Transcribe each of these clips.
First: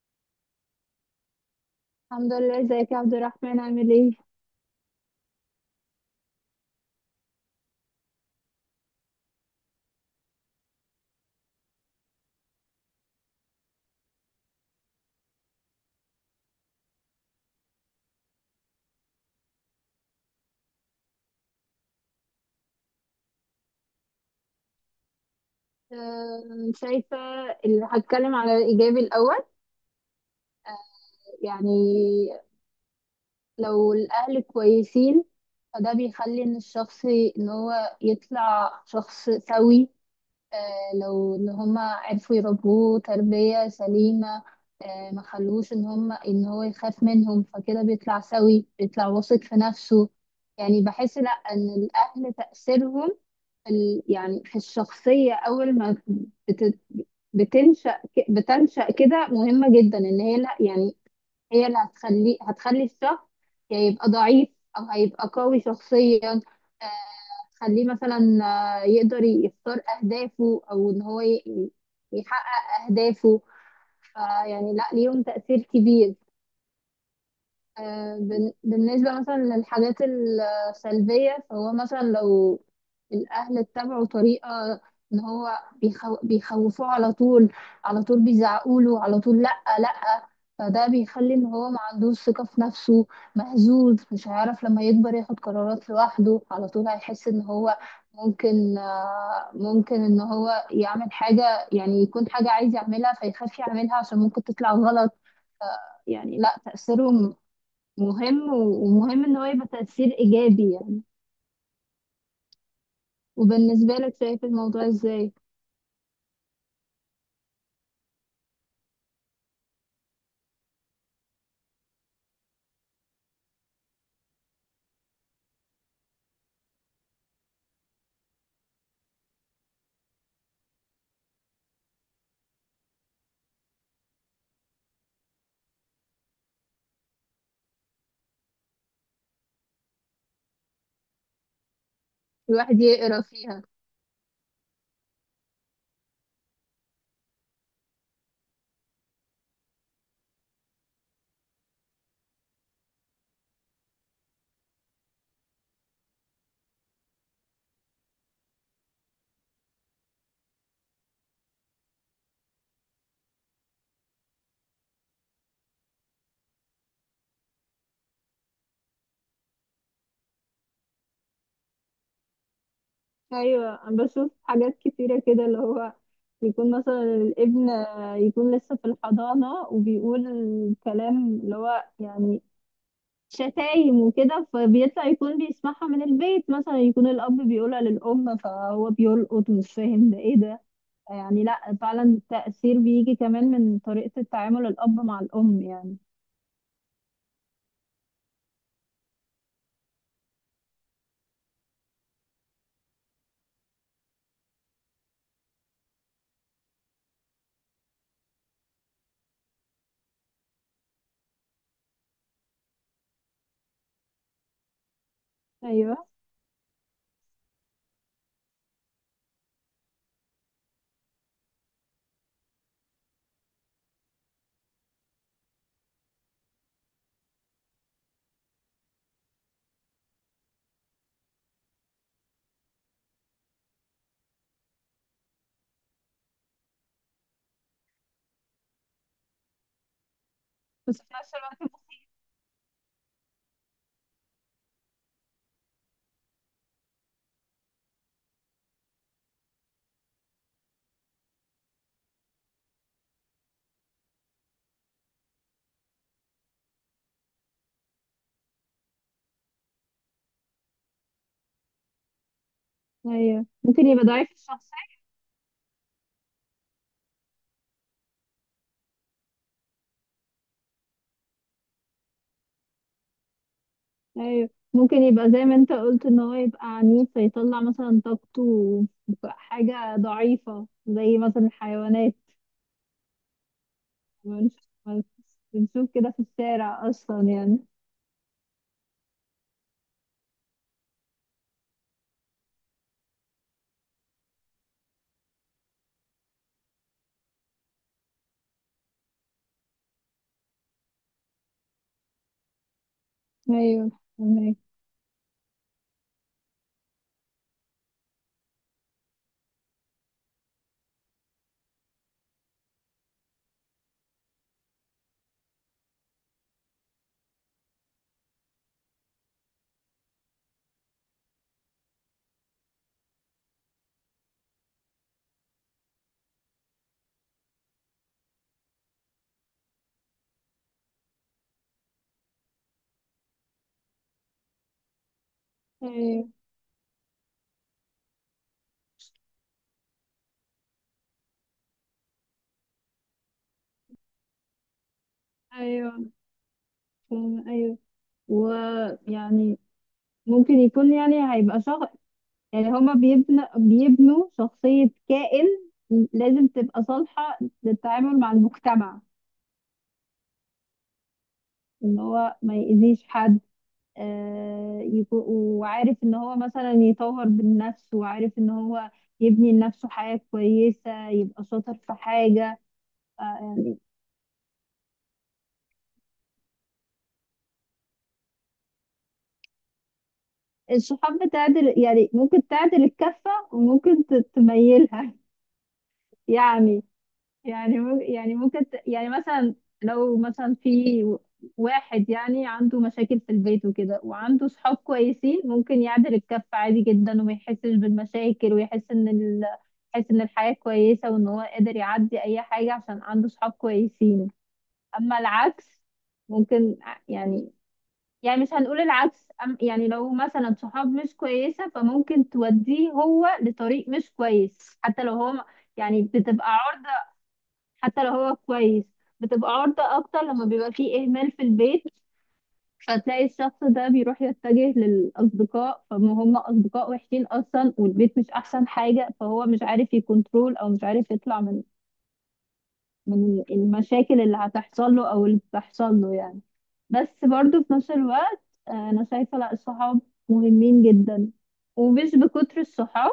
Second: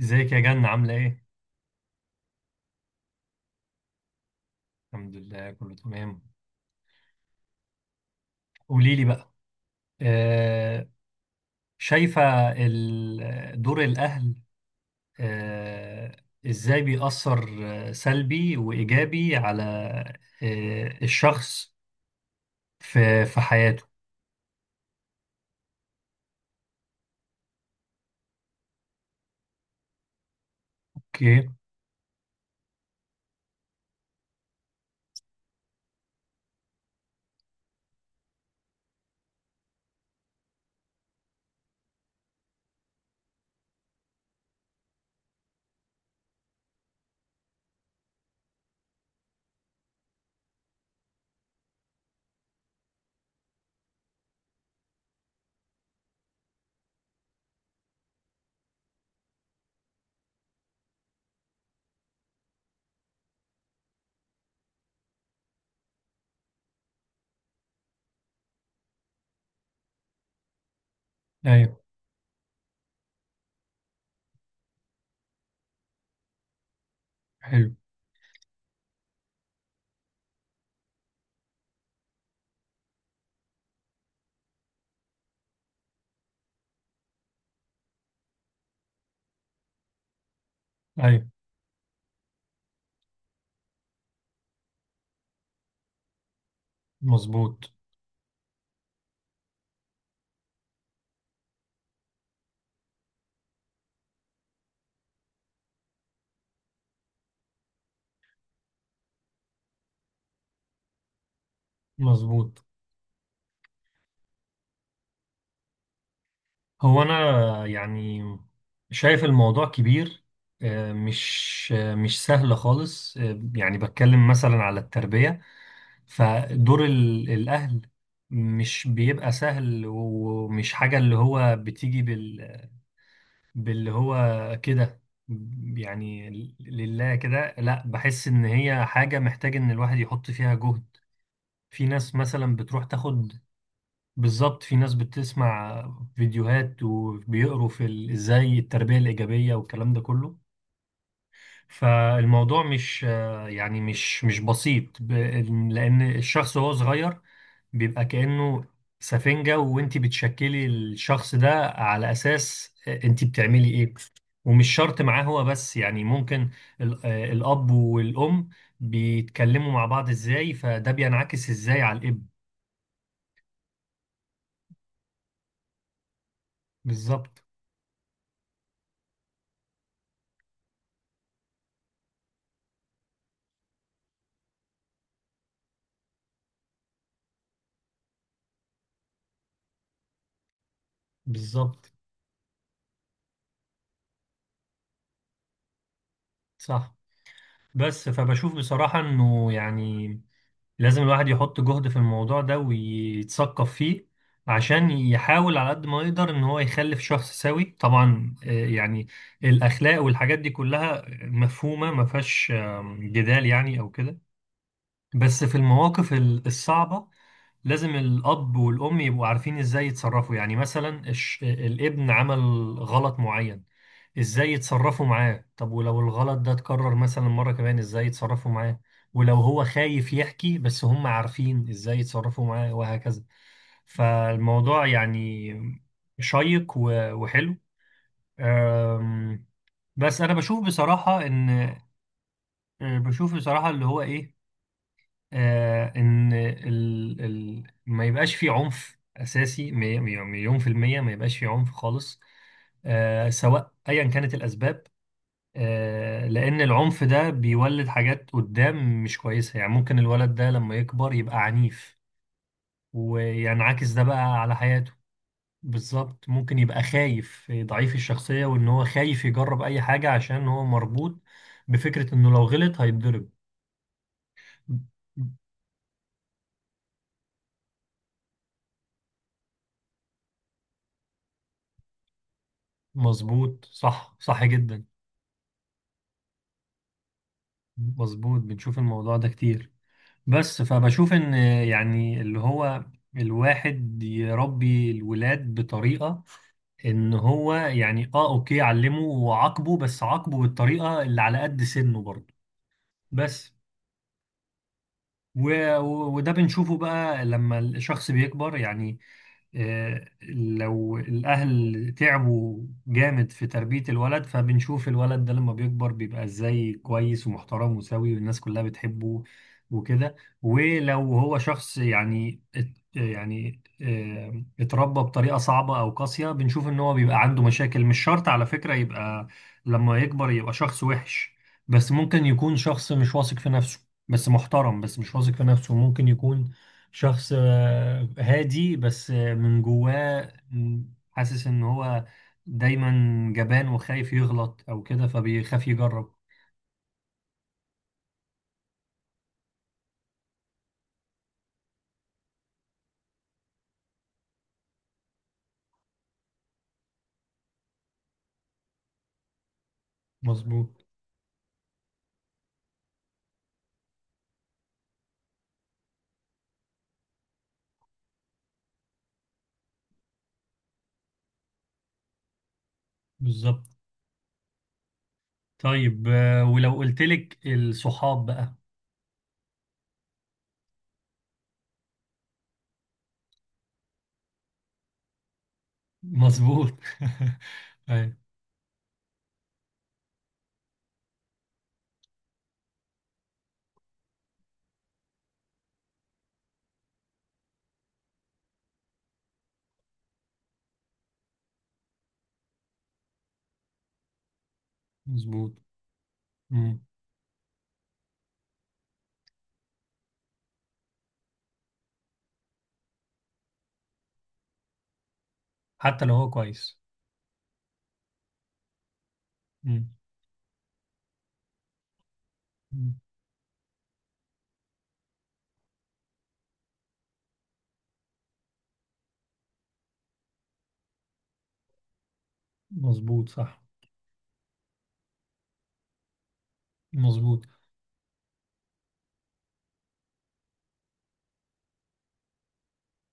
ازيك يا جنة، عاملة ايه؟ الحمد لله. ازيك يا عبد الرحمن، عامل ايه؟ الحمد لله، كله تمام. قولي لي بقى. آه. شايفة. دور الأهل. آه. ازاي بيأثر، سلبي وإيجابي على، الشخص في حياته. شايفة، هتكلم على الإيجابي الأول. اوكي. يعني لو الأهل كويسين، فده بيخلي إن هو يطلع شخص سوي. لو إن هما عرفوا يربوه تربية سليمة. ما خلوش إن هو يخاف منهم، فكده بيطلع سوي، بيطلع واثق في نفسه. يعني بحس لأ، إن الأهل تأثيرهم يعني في الشخصية أول ما بت- بتنشأ، بتنشأ كده مهمة جدا، إن هي لا يعني هي اللي هتخلي الشخص يا يبقى ضعيف أو هيبقى قوي شخصيا. آه، هتخليه مثلا يقدر يختار أهدافه أو إن هو ايوه. يحقق أهدافه. فيعني لا، ليهم تأثير كبير. حلو. بالنسبة مثلا للحاجات السلبية، فهو مثلا لو الأهل اتبعوا طريقة إن هو بيخوفوه على طول، على طول بيزعقوله على طول، لأ، لأ، فده ايوه. بيخلي إن هو ما عندوش ثقة في نفسه. مهزوز، مش هيعرف لما يكبر ياخد قرارات لوحده، على طول هيحس إن مظبوط. هو ممكن إن هو يعمل حاجة، يعني يكون حاجة عايز يعملها فيخاف يعملها عشان ممكن تطلع غلط. يعني لا، تأثيره مهم ومهم ان هو يبقى تأثير ايجابي يعني. مظبوط. وبالنسبة لك، شايف الموضوع ازاي؟ هو أنا يعني شايف الموضوع كبير. مش سهل خالص. يعني بتكلم مثلا على التربية، فدور الأهل مش بيبقى سهل، ومش حاجة اللي هو بتيجي باللي هو كده يعني. لله كده لا، بحس إن هي حاجة محتاج إن الواحد يحط فيها جهد. في ناس مثلا الواحد بتروح يقرا تاخد. فيها. بالظبط، في ناس بتسمع فيديوهات وبيقروا في ازاي التربية الإيجابية والكلام ده كله. فالموضوع مش يعني مش بسيط لأن الشخص وهو صغير بيبقى كأنه سفنجة، وانت بتشكلي الشخص ده على أساس انت بتعملي ايه. ومش شرط معاه هو بس، يعني ممكن الأب والأم بيتكلموا مع بعض ازاي، فده بينعكس ازاي على الابن. ايوه، انا بشوف حاجات كتيره كده، اللي هو يكون مثلا بالظبط. الابن يكون لسه في الحضانه وبيقول كلام اللي هو يعني شتايم وكده، فبيطلع يكون بيسمعها من البيت، مثلا يكون الاب بيقولها للام فهو بيلقط ومش فاهم ده ايه ده. يعني لا، بالظبط. فعلا التأثير بيجي كمان من طريقه التعامل الاب مع الام يعني. صح. بس فبشوف بصراحة، انه يعني لازم الواحد يحط جهد في الموضوع ده ويتثقف فيه، عشان يحاول على قد ما يقدر ان هو يخلف شخص سوي. طبعا يعني الاخلاق والحاجات دي كلها مفهومة، ما فيهاش جدال، يعني او كده. بس في ايوه، المواقف الصعبة لازم الأب والأم يبقوا عارفين إزاي يتصرفوا. يعني مثلا الابن عمل غلط معين، إزاي يتصرفوا معاه؟ طب ولو الغلط ده اتكرر مثلا مرة كمان، إزاي يتصرفوا معاه؟ ولو هو خايف يحكي، بس هم عارفين إزاي يتصرفوا معاه، وهكذا. فالموضوع يعني شيق و- وحلو. أم، بس أنا بشوف بس في بصراحة نفس إن الوقت. بشوف بصراحة اللي هو إيه، ان ال ما يبقاش في عنف اساسي، مليون في المية، ما يبقاش في عنف خالص سواء ايا كانت الاسباب، لان العنف ده بيولد حاجات قدام مش كويسة، يعني ممكن الولد ده لما يكبر يبقى عنيف، ايوه، ممكن وينعكس ده يبقى بقى ضعيف على الشخصية. حياته. بالظبط، ممكن يبقى خايف، ضعيف الشخصية، وان هو خايف يجرب اي حاجة عشان هو مربوط بفكرة انه لو غلط هيتضرب. ايوه، ممكن يبقى زي ما انت قلت ان هو يبقى عنيف، فيطلع مثلا طاقته في حاجة ضعيفة زي مثلا الحيوانات. مظبوط. صح، صح بنش- جدا. بنشوف كده في الشارع اصلا يعني. مظبوط. بنشوف الموضوع ده كتير. بس فبشوف ان، يعني اللي هو الواحد يربي الولاد بطريقة، ان هو يعني اوكي، علمه وعاقبه، بس عاقبه بالطريقة اللي على قد سنه برضه. بس ايوه، فهمك. و... وده بنشوفه بقى لما الشخص بيكبر، يعني لو الأهل تعبوا جامد في تربية الولد، فبنشوف الولد ده لما بيكبر بيبقى إزاي، كويس ومحترم وسوي والناس كلها بتحبه وكده. ولو هو شخص يعني يعني اتربى بطريقة صعبة أو قاسية، بنشوف إن هو بيبقى عنده مشاكل. مش شرط على فكرة يبقى لما يكبر يبقى شخص وحش، بس ممكن يكون شخص مش واثق في نفسه، بس محترم، بس مش واثق في نفسه. ممكن ايوه، يكون شخص هادي، بس من جواه حاسس ان هو دايما جبان وخايف يغلط او كده، فبيخاف ايوه، يجرب. فاهمة. ايوه. ويعني ممكن يكون يعني هيبقى شخص، يعني هما بيبنوا شخصية كائن لازم تبقى صالحة للتعامل مع المجتمع، مظبوط. ان هو ما يأذيش حد. وعارف ان هو مثلا يطور من نفسه، وعارف ان هو يبني لنفسه حياة كويسة، يبقى شاطر في حاجة. آه، بالظبط. يعني طيب ولو قلت لك الصحاب بقى؟ الصحاب بتعدل، يعني ممكن تعدل الكفة، وممكن تميلها. مظبوط. يعني. يعني ايوه. يعني ممكن يعني مثلا، لو مثلا في واحد يعني عنده مشاكل في البيت وكده، وعنده صحاب كويسين، ممكن يعدل الكف عادي جدا وما يحسش بالمشاكل، ويحس يحس ان الحياة كويسة وان هو قادر يعدي اي حاجة عشان عنده صحاب كويسين. اما مظبوط. العكس ممكن مم. يعني، يعني مش هنقول العكس، يعني لو مثلا صحاب مش كويسة، فممكن توديه هو لطريق مش كويس، حتى لو هو يعني حتى لو هو بتبقى كويس. عرضة. حتى لو هو كويس، بتبقى مم. عرضة أكتر لما بيبقى فيه إهمال في البيت. مم. فتلاقي الشخص ده بيروح يتجه للأصدقاء، فما هم أصدقاء وحشين أصلا، والبيت مش أحسن حاجة، فهو مش عارف يكنترول أو مش عارف يطلع من مظبوط. من صح. المشاكل اللي هتحصل له او اللي بتحصل له يعني. بس مظبوط. برضو في نفس الوقت، انا شايفه لا، الصحاب مهمين جدا، ومش بكتر الصحاب.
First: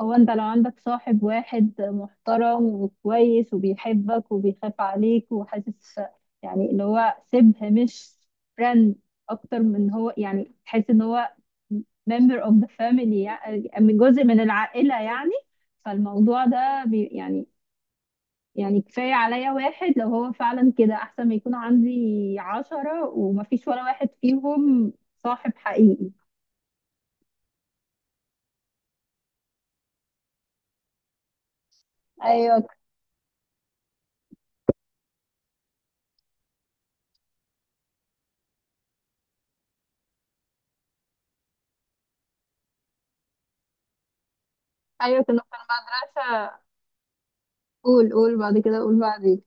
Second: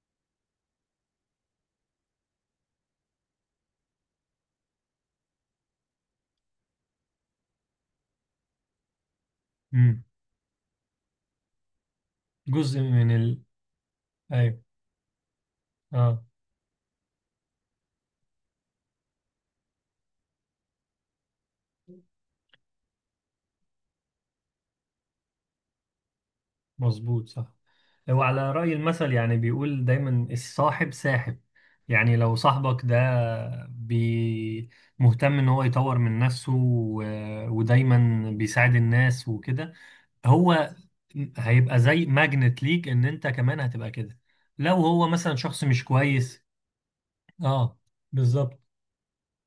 هو انت لو عندك صاحب واحد محترم وكويس وبيحبك وبيخاف عليك وحاسس، يعني اللي هو شبه، مش فريند اكتر من مم. هو، يعني تحس ان هو member of the جزء من family، ال. يعني من جزء من ايوه. العائله يعني. اه. فالموضوع ده يعني، يعني كفاية عليا واحد لو هو فعلا كده، أحسن ما يكون عندي 10 ومفيش ولا واحد فيهم صاحب حقيقي. مظبوط. صح. هو على رأي المثل، يعني بيقول دايما: الصاحب ساحب. يعني لو أيوة، صاحبك ده بي مهتم ان هو يطور من نفسه، و- ودايما بيساعد الناس وكده، هو هيبقى زي ماجنت ليك، ان انت كمان هتبقى كده. لو هو أيوة. مثلا كنا في شخص مش كويس. المدرسة. اه. قول، قول بعد بالظبط. كده، قول بعدين.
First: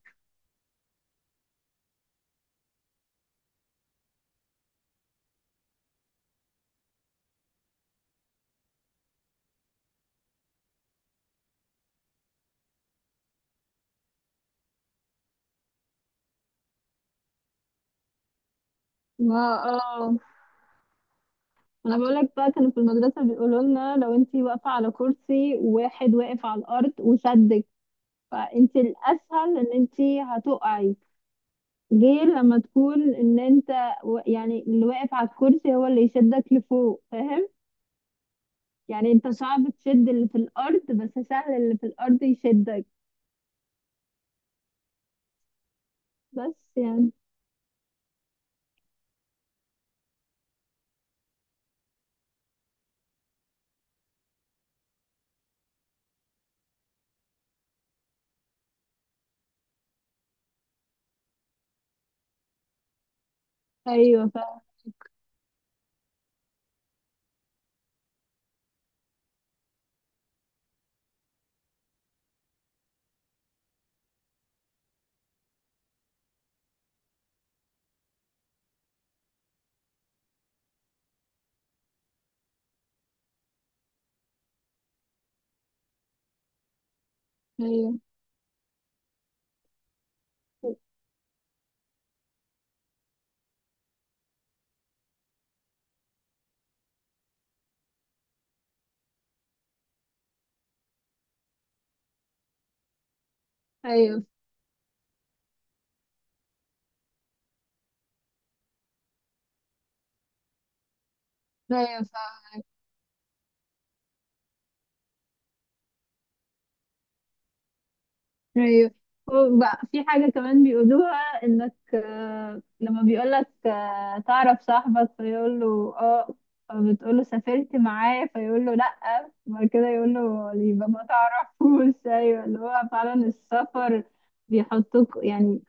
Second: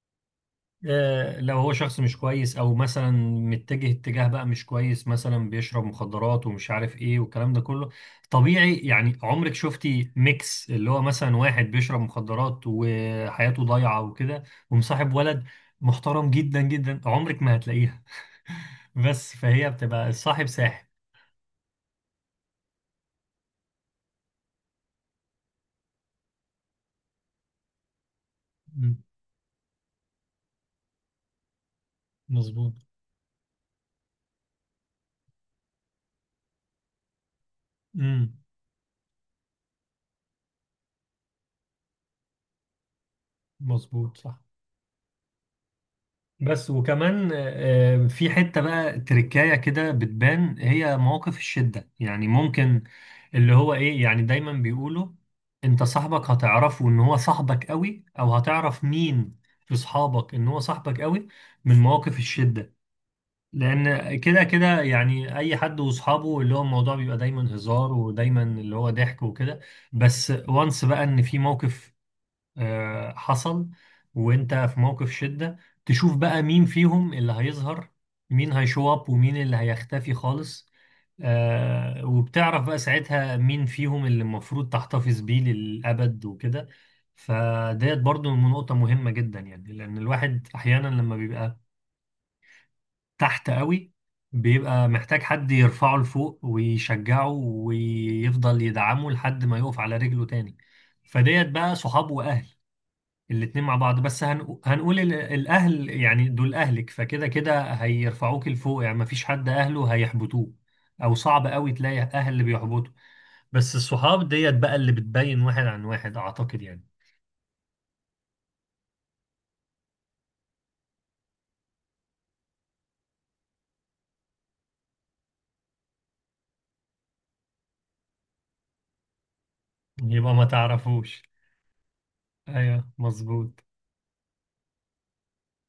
لو هو شخص مش كويس، او مثلا متجه اتجاه بقى مش كويس، مثلا بيشرب مخدرات ومش عارف ايه والكلام ده كله، طبيعي. يعني عمرك شفتي ميكس اللي هو مثلا واحد بيشرب مخدرات وحياته ضايعة وكده ومصاحب ولد محترم جدا جدا؟ عمرك ما هتلاقيها. بس ما فهي بتبقى اه. الصاحب ساحب. أنا بقولك بقى، كانوا في المدرسة بيقولوا لنا لو انتي واقفة على كرسي وواحد واقف على الأرض وشدك، فانتي مم. الأسهل إن انتي هتقعي، غير لما مظبوط. تكون إن انت يعني اللي واقف على الكرسي هو اللي يشدك لفوق، فاهم؟ امم. يعني انت صعب تشد اللي في الارض، بس سهل اللي في الارض يشدك. مظبوط. صح. بس بس يعني. وكمان في حتة بقى تركاية كده بتبان، هي مواقف الشدة. يعني ممكن اللي هو ايه، يعني دايما بيقولوا: انت صاحبك هتعرفه ان هو صاحبك قوي، او هتعرف مين في صحابك ان هو صاحبك قوي، من مواقف الشدة. لان ايوه. كده كده يعني اي حد واصحابه اللي هو الموضوع بيبقى دايما هزار ودايما اللي هو ضحك وكده، بس وانس بقى ان في موقف حصل وانت في موقف شدة، تشوف بقى مين فيهم اللي هيظهر، مين هيشو اب ومين اللي هيختفي خالص. وبتعرف بقى ساعتها مين فيهم اللي المفروض تحتفظ بيه للأبد وكده. ايوه، فديت برضو نقطة مهمة جدا، يعني لأن الواحد أحيانا لما بيبقى تحت قوي، بيبقى محتاج حد يرفعه لفوق ويشجعه ويفضل يدعمه لحد ما يقف على رجله تاني. فديت بقى صحاب وأهل، الاتنين مع بعض. بس ايوه، هنقول الأهل يعني دول أهلك، فكده كده هيرفعوك لفوق، يعني مفيش حد أهله هيحبطوه، أو صعب قوي تلاقي ايوه. أهل اللي بيحبطوا. بس الصحاب ديت بقى اللي بتبين واحد عن واحد، أعتقد يعني. ايوه. وبقى في حاجة كمان بيقولوها انك، لما بيقولك تعرف صاحبك فيقول له اه، فبتقول له سافرت معاه، فيقول له لا، وبعد كده يقول يبقى ما له يبقى ما تعرفوش. تعرفوش. ايوه، اللي هو أيوه. فعلا مظبوط. السفر يعني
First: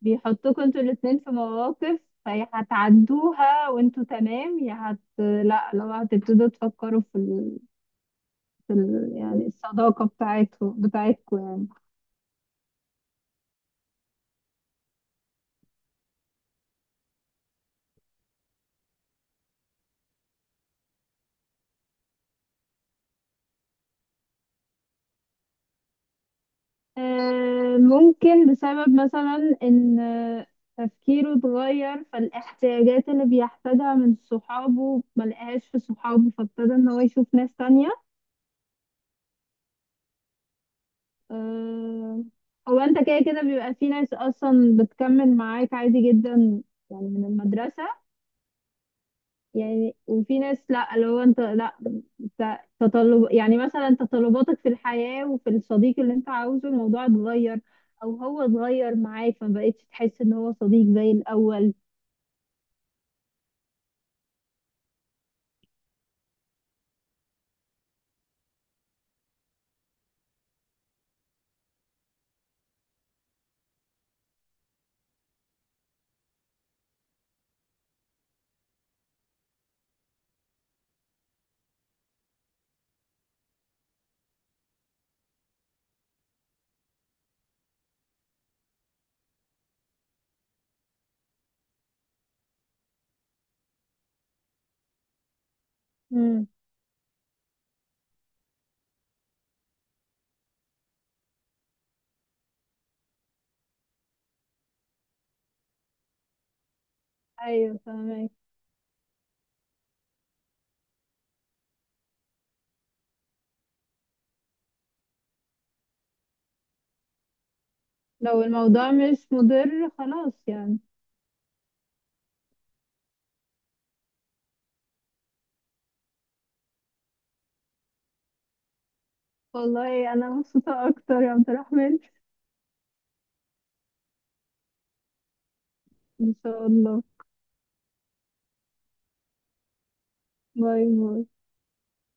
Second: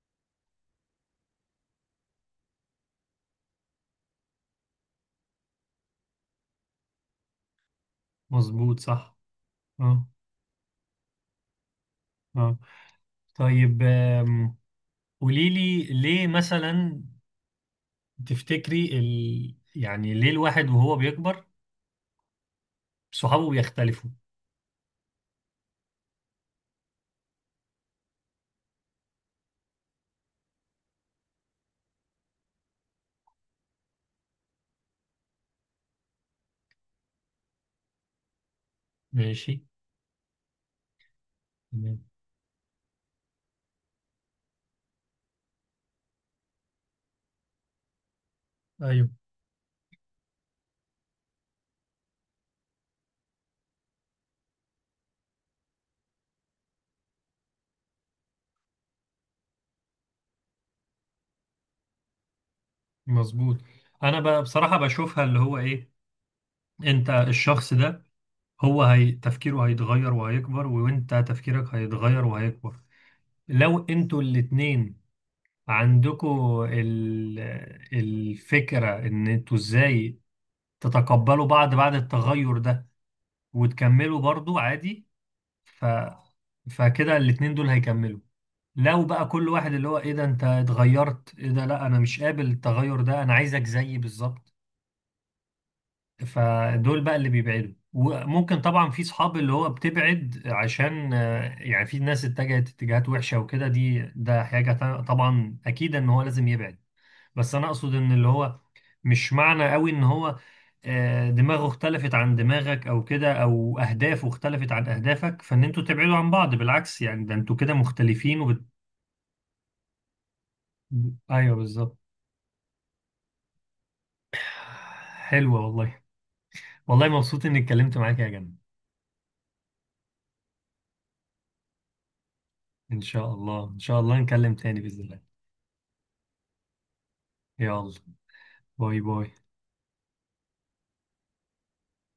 بيحطوكوا انتوا الاتنين في مواقف، فيا هتعدوها وانتوا تمام، يا هت لا لو هتبتدوا تفكروا مظبوط. صح. يعني الصداقة اه. بتاعتكم بتاعتكم يعني. اه. طيب قولي لي ليه مثلا، تفتكري يعني ليه الواحد وهو بيكبر صحابه بيختلفوا؟ ممكن بسبب مثلا ان تفكيره اتغير، فالاحتياجات اللي بيحتاجها من صحابه ملقاهاش في صحابه، فابتدى ان هو يشوف ناس تانية. ماشي. تمام. آه، هو انت كده كده بيبقى في ناس اصلا بتكمل معاك عادي جدا، يعني من المدرسة ايوه. يعني. وفي ناس لا، اللي هو انت لا، انت تطلب يعني مثلا تطلباتك في الحياة وفي الصديق اللي انت عاوزه الموضوع اتغير، او هو اتغير معاك، فما بقتش تحس ان هو صديق زي الاول. مظبوط. انا بصراحة بشوفها اللي هو ايه، انت الشخص ده هو هي تفكيره هيتغير وهيكبر، وانت تفكيرك هيتغير وهيكبر. لو انتوا الاتنين عندكوا الفكرة ان انتوا ازاي تتقبلوا بعض بعد التغير ده وتكملوا برضو عادي، ف... فكده الاتنين دول هيكملوا. لو بقى كل واحد اللي هو ايه، ده انت اتغيرت؟ ايه ده، لا انا مش قابل التغير ده، انا عايزك زيي بالظبط، امم. فدول بقى اللي بيبعدوا. وممكن طبعا في صحاب اللي هو بتبعد عشان يعني في ناس اتجهت اتجاهات وحشة وكده، ده حاجة طبعا أكيد إن هو لازم يبعد. بس أنا ايوه، أقصد إن اللي فاهمك. هو مش معنى قوي إن هو دماغه اختلفت عن دماغك أو كده، أو أهدافه اختلفت عن أهدافك، فإن أنتوا تبعدوا عن بعض. بالعكس يعني، ده أنتوا كده مختلفين لو الموضوع مش مضر خلاص يعني. أيوه، بالظبط. حلوة والله. والله مبسوط إني اتكلمت معاك يا جنة. والله انا مبسوطة اكتر يا عبد الرحمن. إن شاء الله، إن شاء الله نكلم تاني بإذن الله. ان شاء الله. يلا، باي باي. باي باي.